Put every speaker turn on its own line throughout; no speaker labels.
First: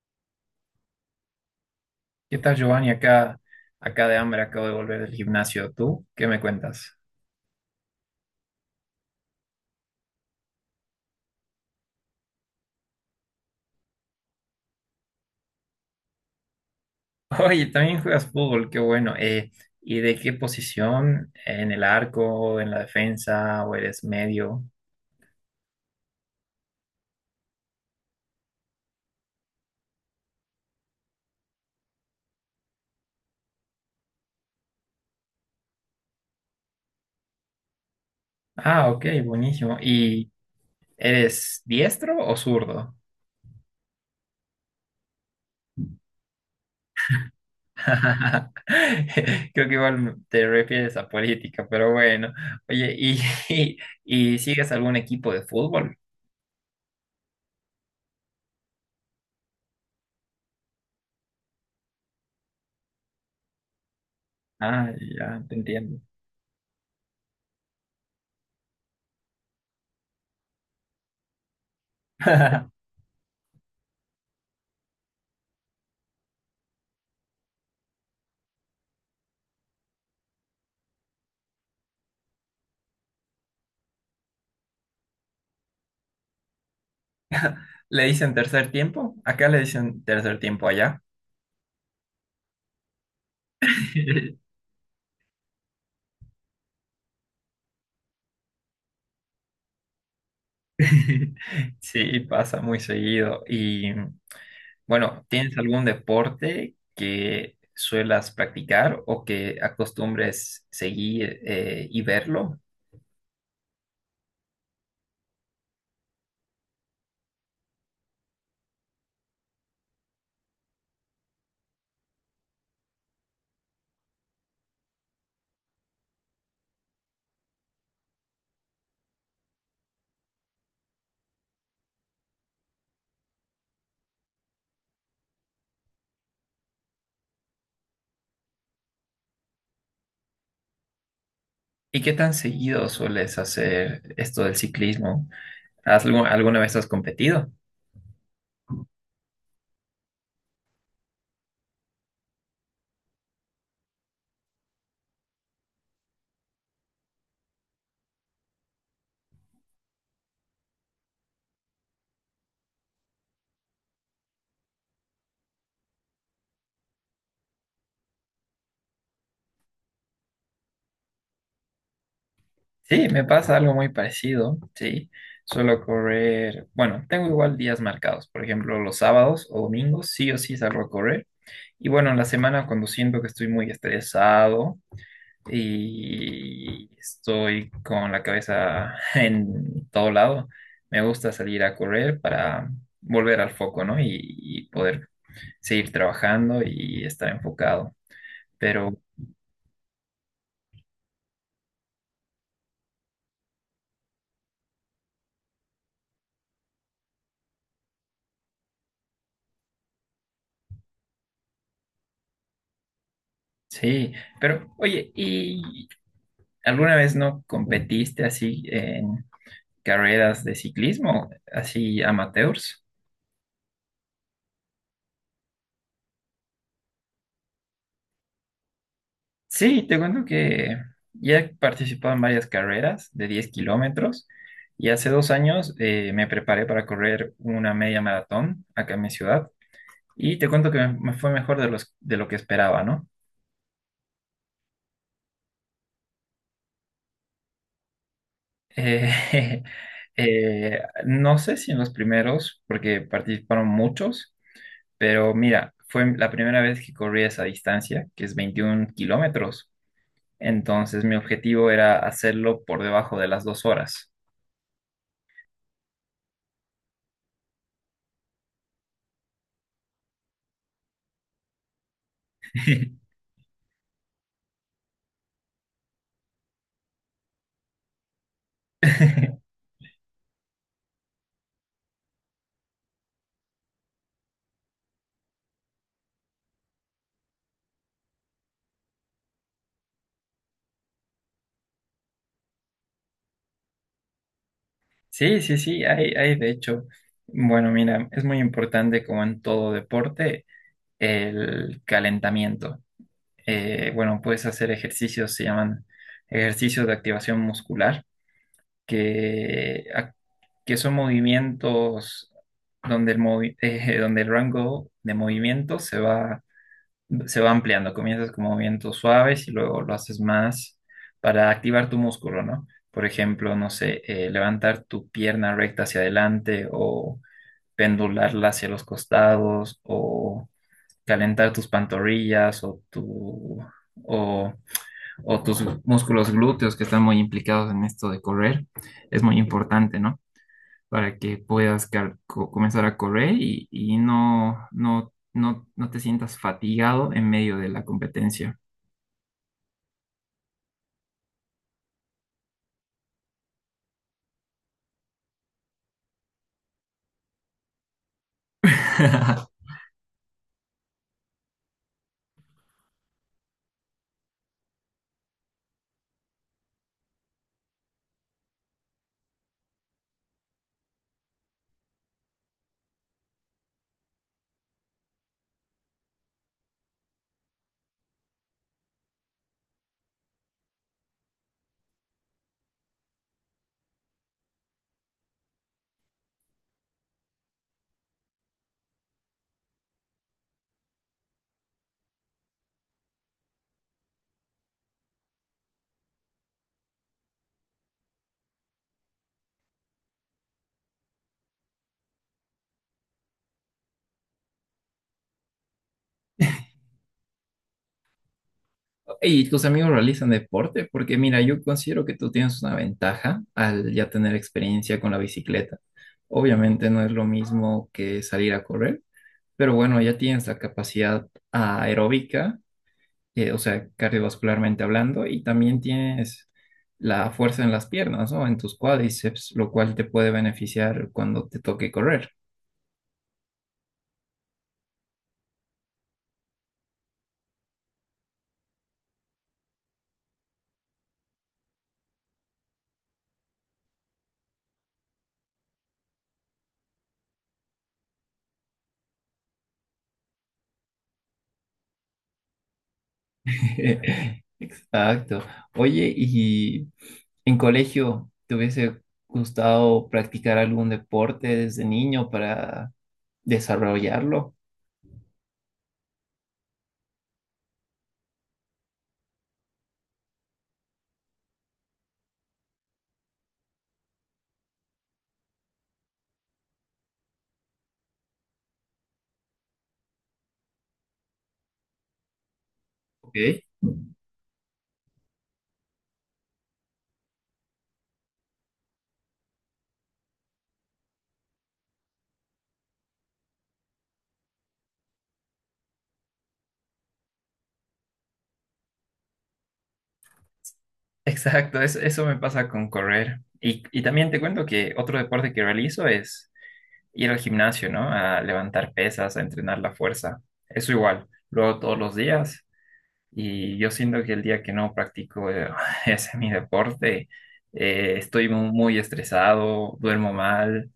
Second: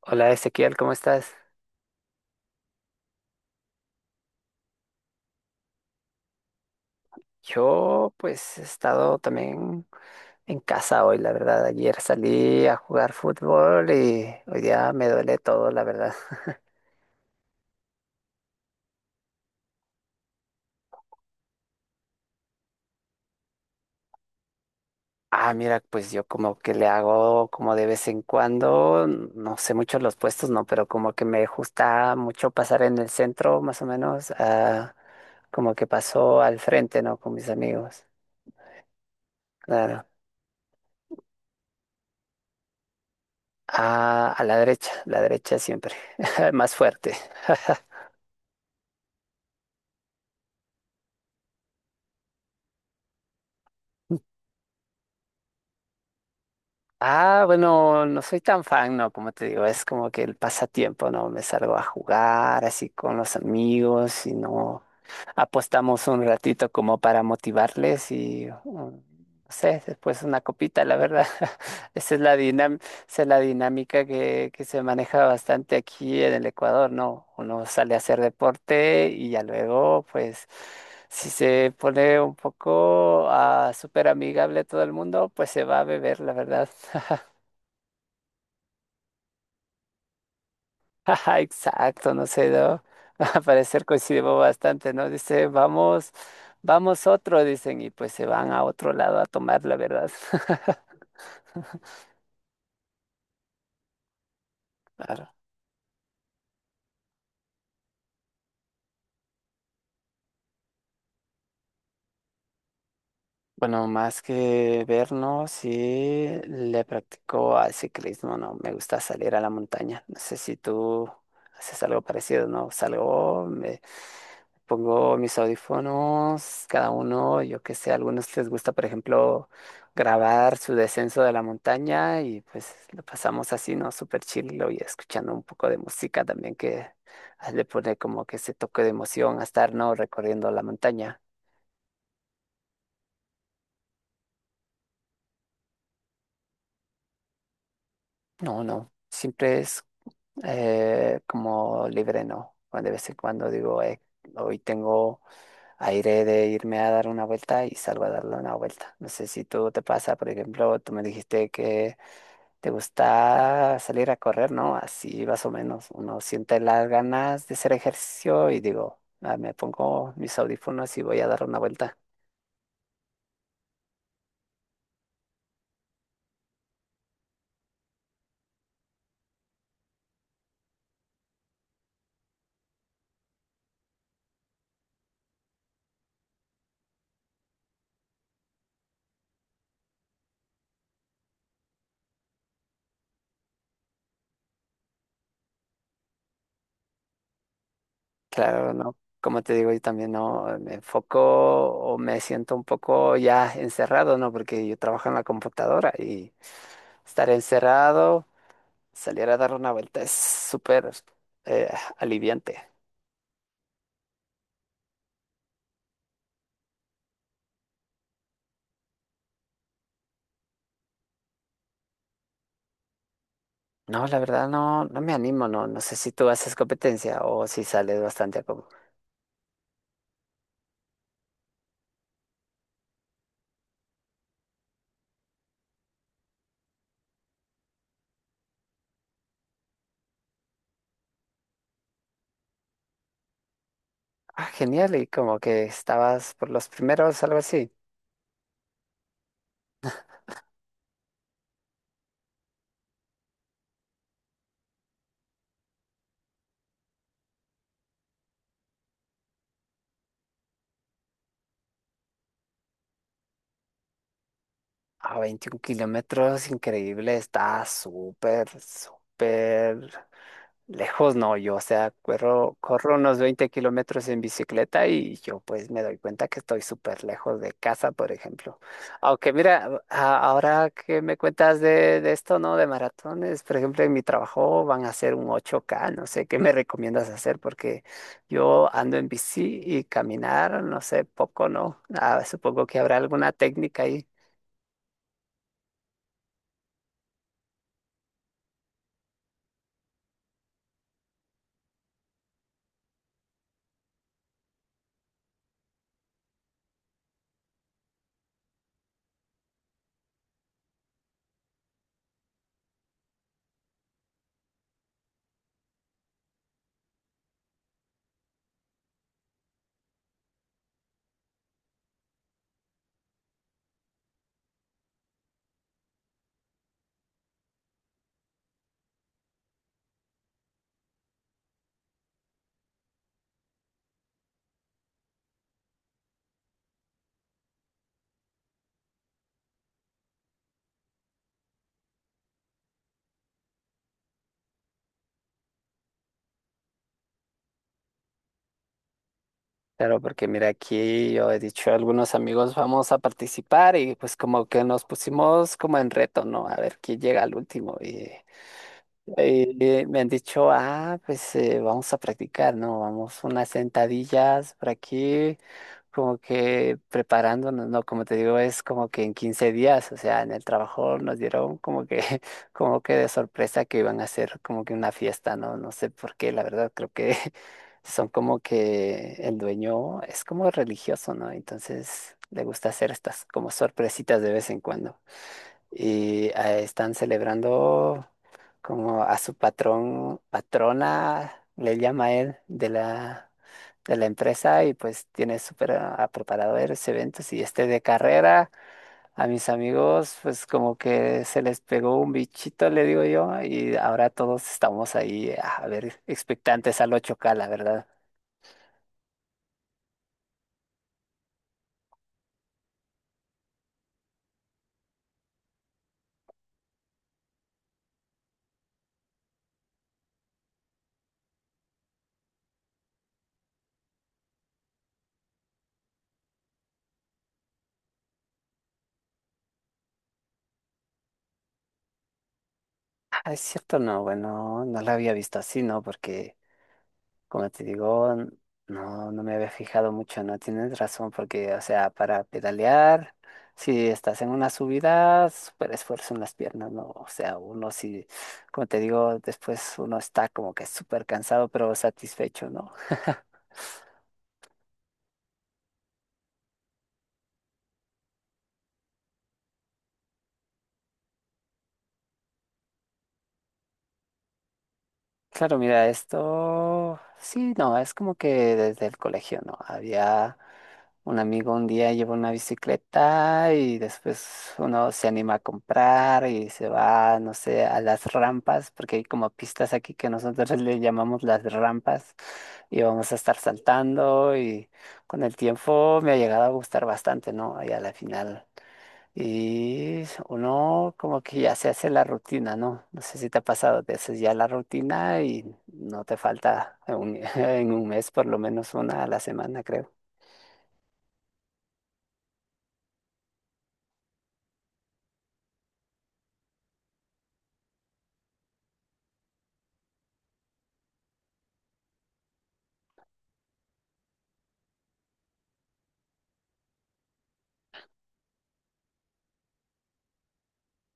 Hola Ezequiel, ¿cómo estás?
¿Qué tal, Giovanni? Acá de hambre, acabo de volver del gimnasio. ¿Tú qué me cuentas?
Yo pues he estado también en casa hoy, la verdad. Ayer salí a jugar fútbol y hoy día me duele todo, la verdad.
Oye, también juegas fútbol, qué bueno. ¿Y de qué posición? ¿En el arco, en la defensa o eres medio?
Ah, mira, pues yo como que le hago como de vez en cuando, no sé mucho los puestos, no, pero como que me gusta mucho pasar en el centro, más o menos, como que paso al frente, ¿no? Con mis amigos,
Ah, ok, buenísimo.
claro.
¿Y eres diestro o zurdo?
Ah, a la derecha siempre, más fuerte.
Creo que igual te refieres a política, pero bueno. Oye, ¿y, y sigues algún equipo de fútbol?
Ah, bueno, no soy tan fan, ¿no? Como te digo, es como que el pasatiempo, ¿no? Me salgo a jugar así con los amigos y no
Ah, ya, te entiendo.
apostamos un ratito como para motivarles y, no sé, después una copita, la verdad. Esa es la dinam- esa es la dinámica que se maneja bastante aquí en el Ecuador, ¿no? Uno sale a hacer deporte y ya luego, pues. Si se pone un poco súper amigable todo el mundo, pues se va a beber, la verdad.
¿Le dicen tercer tiempo? Acá le dicen tercer tiempo allá.
Ajá, exacto, no sé, ¿no? Al parecer coincidimos bastante, ¿no? Dice, vamos, vamos otro, dicen, y pues se van a otro lado a tomar, la verdad.
Sí, pasa muy seguido. Y bueno,
Claro.
¿tienes algún deporte que suelas practicar o que acostumbres seguir y verlo?
Bueno, más que vernos, sí le practico al ciclismo, ¿no? Me gusta salir a la montaña. No sé si tú haces algo parecido, ¿no? Salgo, me pongo mis audífonos, cada uno, yo qué sé, a algunos les gusta, por ejemplo, grabar su descenso de la montaña y pues lo pasamos así, ¿no? Súper chill y escuchando un poco de música también que le pone como que ese toque de emoción a estar, ¿no? Recorriendo la montaña.
¿Y qué tan seguido sueles hacer esto del ciclismo? ¿Has alguna vez has competido?
No, no. Siempre es como libre no. Cuando de vez en cuando digo, hoy tengo aire de irme a dar una vuelta y salgo a darle una vuelta." No sé si tú te pasa, por ejemplo, tú me dijiste que te gusta salir a correr, ¿no? Así más o menos. Uno siente las ganas de hacer ejercicio y digo, "Ah, me pongo mis audífonos y voy a dar una vuelta."
Sí, me pasa algo muy parecido, sí. Suelo correr, bueno, tengo igual días marcados, por ejemplo, los sábados o domingos, sí o sí salgo a correr. Y bueno, en la semana cuando siento que estoy muy estresado y estoy con la cabeza en todo lado, me gusta salir a correr para volver al foco, ¿no? Y poder seguir trabajando y estar enfocado.
Claro, no.
Pero
Como te digo, yo también no me enfoco o me siento un poco ya encerrado, ¿no? Porque yo trabajo en la computadora y estar encerrado, salir a dar una vuelta es súper eh, aliviante.
sí, pero oye, ¿alguna vez no competiste así en carreras de ciclismo, así amateurs?
No, la verdad no, no me animo, no, no sé si tú haces competencia o si sales bastante a como,
Sí, te cuento que ya he participado en varias carreras de 10 kilómetros y hace 2 años me preparé para correr una media maratón acá en mi ciudad y te cuento que me fue mejor de lo que esperaba, ¿no?
genial, y como que estabas por los primeros, algo así.
Eh, no sé si en los primeros, porque participaron muchos. Pero mira, fue la primera vez que corrí esa distancia, que es 21 kilómetros. Entonces mi objetivo era hacerlo por debajo de las 2 horas.
A 21 kilómetros, increíble, está súper, súper. Lejos no, yo, o sea, corro unos 20 kilómetros en bicicleta y yo pues me doy cuenta que estoy súper lejos de casa, por ejemplo. Aunque mira, ahora que me cuentas de esto, ¿no? De maratones, por ejemplo, en mi trabajo van a hacer un 8K, no sé, ¿qué me recomiendas hacer? Porque yo ando en bici y caminar, no sé, poco, ¿no? Ah, supongo que habrá alguna técnica ahí.
Sí, hay de hecho. Bueno, mira, es muy importante como en todo deporte el calentamiento. Bueno, puedes hacer ejercicios, se llaman ejercicios de activación muscular, que, ac- que son movimientos donde el, movi- donde el rango de movimiento se va ampliando. Comienzas con movimientos suaves y luego lo haces más para activar tu músculo, ¿no? Por ejemplo, no sé, levantar tu pierna recta hacia adelante o pendularla hacia los costados o calentar tus pantorrillas o o o tus músculos glúteos que están muy implicados en esto de correr, es muy importante, ¿no? Para que puedas comenzar a correr y, no te sientas fatigado en medio de la competencia.
Claro, porque mira, aquí yo he dicho a algunos amigos vamos a participar y pues como que nos pusimos como en reto, ¿no? A ver quién llega al último. Y, y me han dicho, pues vamos a practicar, ¿no? Vamos unas sentadillas por aquí, como que preparándonos, ¿no? Como te digo, es como que en 15 días, o sea, en el trabajo nos dieron como que, como que de sorpresa que iban a hacer como que una fiesta, ¿no? No sé por qué, la verdad, creo que son como que el dueño es como religioso, ¿no? Entonces le gusta hacer estas como sorpresitas de vez en cuando. Y están celebrando como a su patrón, patrona, le llama él, de la, empresa y pues tiene súper a preparado varios eventos y este de carrera. A mis amigos, pues como que se les pegó un bichito, le digo yo, y ahora todos estamos ahí, a ver, expectantes al 8K, la verdad.
¿Y tus amigos realizan deporte? Porque mira, yo considero que tú tienes una ventaja al ya tener experiencia con la bicicleta. Obviamente no es lo mismo que salir a correr, pero bueno, ya tienes la capacidad aeróbica o sea, cardiovascularmente hablando, y también tienes la fuerza en las piernas, ¿no? En tus cuádriceps, lo cual te puede beneficiar cuando te toque correr.
Ah, es cierto, no, bueno, no la había visto así, ¿no? Porque, como te digo, no, no me había fijado mucho, ¿no? Tienes razón, porque, o sea, para pedalear, si estás en una subida, súper esfuerzo en las piernas, ¿no? O sea, uno sí, como te digo, después uno está como que súper cansado, pero satisfecho, ¿no?
Exacto. Oye, ¿y en colegio te hubiese gustado practicar algún deporte desde niño para desarrollarlo?
Claro, mira, esto sí, no, es como que desde el colegio, ¿no? Había un amigo un día llevó una bicicleta y después uno se anima a comprar y se va, no sé, a las rampas, porque hay como pistas aquí que nosotros le llamamos las rampas y vamos a estar
Ok.
saltando y con el tiempo me ha llegado a gustar bastante, ¿no? Y a la final. Y uno como que ya se hace la rutina, ¿no? No sé si te ha pasado, te haces ya la rutina y no te falta en un, en un mes por lo menos una a la semana, creo.
Exacto, eso me pasa con correr. Y también te cuento que otro deporte que realizo es ir al gimnasio, ¿no? A levantar pesas, a entrenar la fuerza. Eso igual, lo hago todos los días y yo siento que el día que no practico ese mi deporte, estoy muy estresado, duermo mal.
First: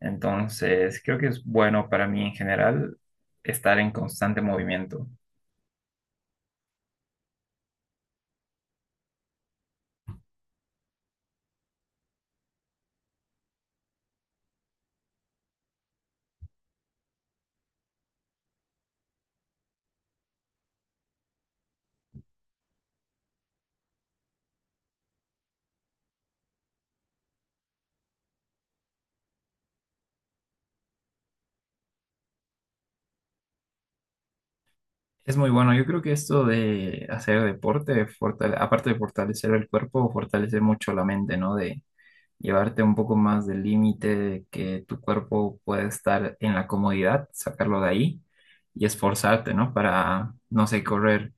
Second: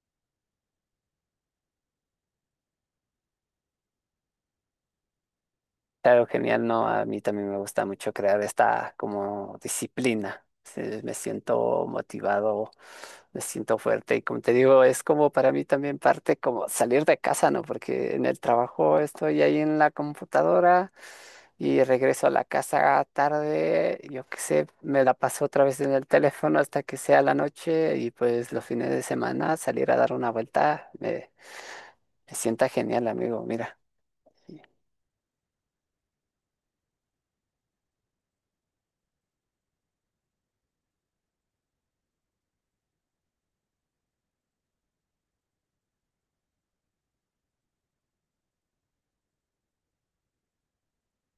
Entonces, creo que es bueno para mí en general estar en constante movimiento.
Claro, genial, ¿no? A mí también me gusta mucho crear esta como disciplina. Sí, me siento motivado, me siento fuerte y como te digo, es como para mí también parte como salir de casa, ¿no? Porque en el trabajo estoy ahí en la computadora y regreso a la casa tarde, yo qué sé, me la paso otra vez en el teléfono hasta que sea la noche y pues los fines de semana salir a dar una vuelta me sienta genial, amigo, mira.
Es muy bueno. Yo creo que esto de hacer deporte, aparte de fortalecer el cuerpo, fortalece mucho la mente, ¿no? De llevarte un poco más del límite que tu cuerpo puede estar en la comodidad, sacarlo de ahí y esforzarte, ¿no? Para, no sé, correr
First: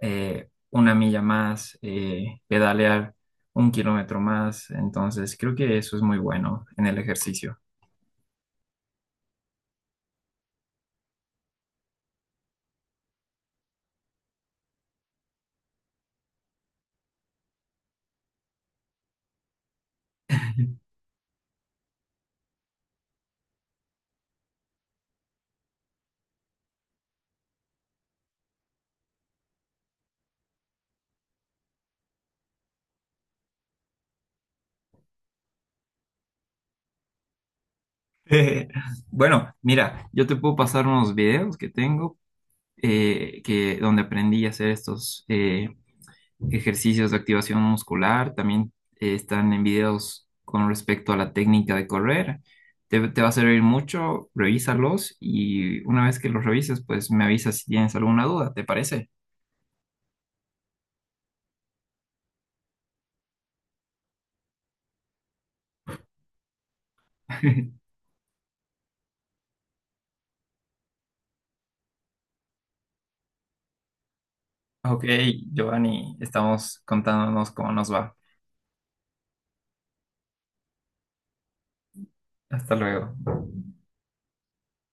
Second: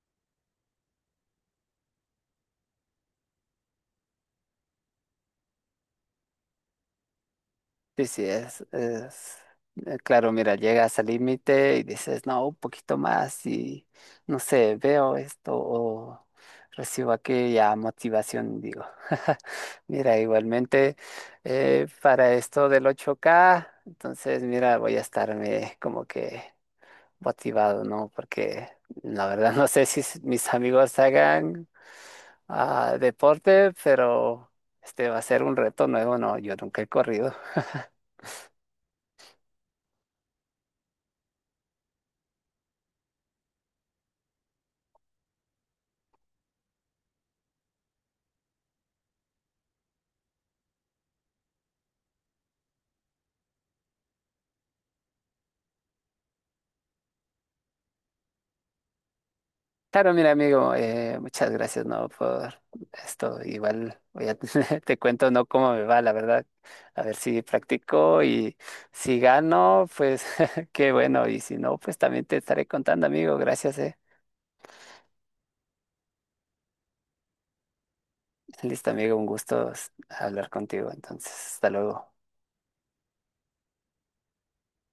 1 milla más, pedalear un kilómetro más. Entonces, creo que eso es muy bueno en el ejercicio.
Sí, sí, es, claro, mira, llegas al límite y dices, no, un poquito más y, no sé, veo esto o recibo aquella motivación, digo. Mira, igualmente, para esto del 8K entonces, mira, voy a estarme como que motivado, ¿no? Porque la verdad no sé si mis amigos hagan deporte, pero este va a ser un reto nuevo, ¿no? Yo nunca he corrido.
Eh, bueno, mira, yo te puedo pasar unos videos que tengo que donde aprendí a hacer estos, ejercicios de activación muscular, también están en videos con respecto a la técnica de correr. Te va a servir mucho, revísalos y una vez que los revises, pues me avisas si tienes alguna duda, ¿te parece?
Claro, mira, amigo, muchas gracias, ¿no? Por esto. Igual voy a, te cuento, ¿no? Cómo me va, la verdad. A ver si practico y si gano, pues qué bueno. Y si no, pues también te estaré contando, amigo. Gracias.
Ok, Giovanni, estamos contándonos cómo nos va.
Listo, amigo, un gusto hablar contigo. Entonces, hasta luego.
Hasta luego.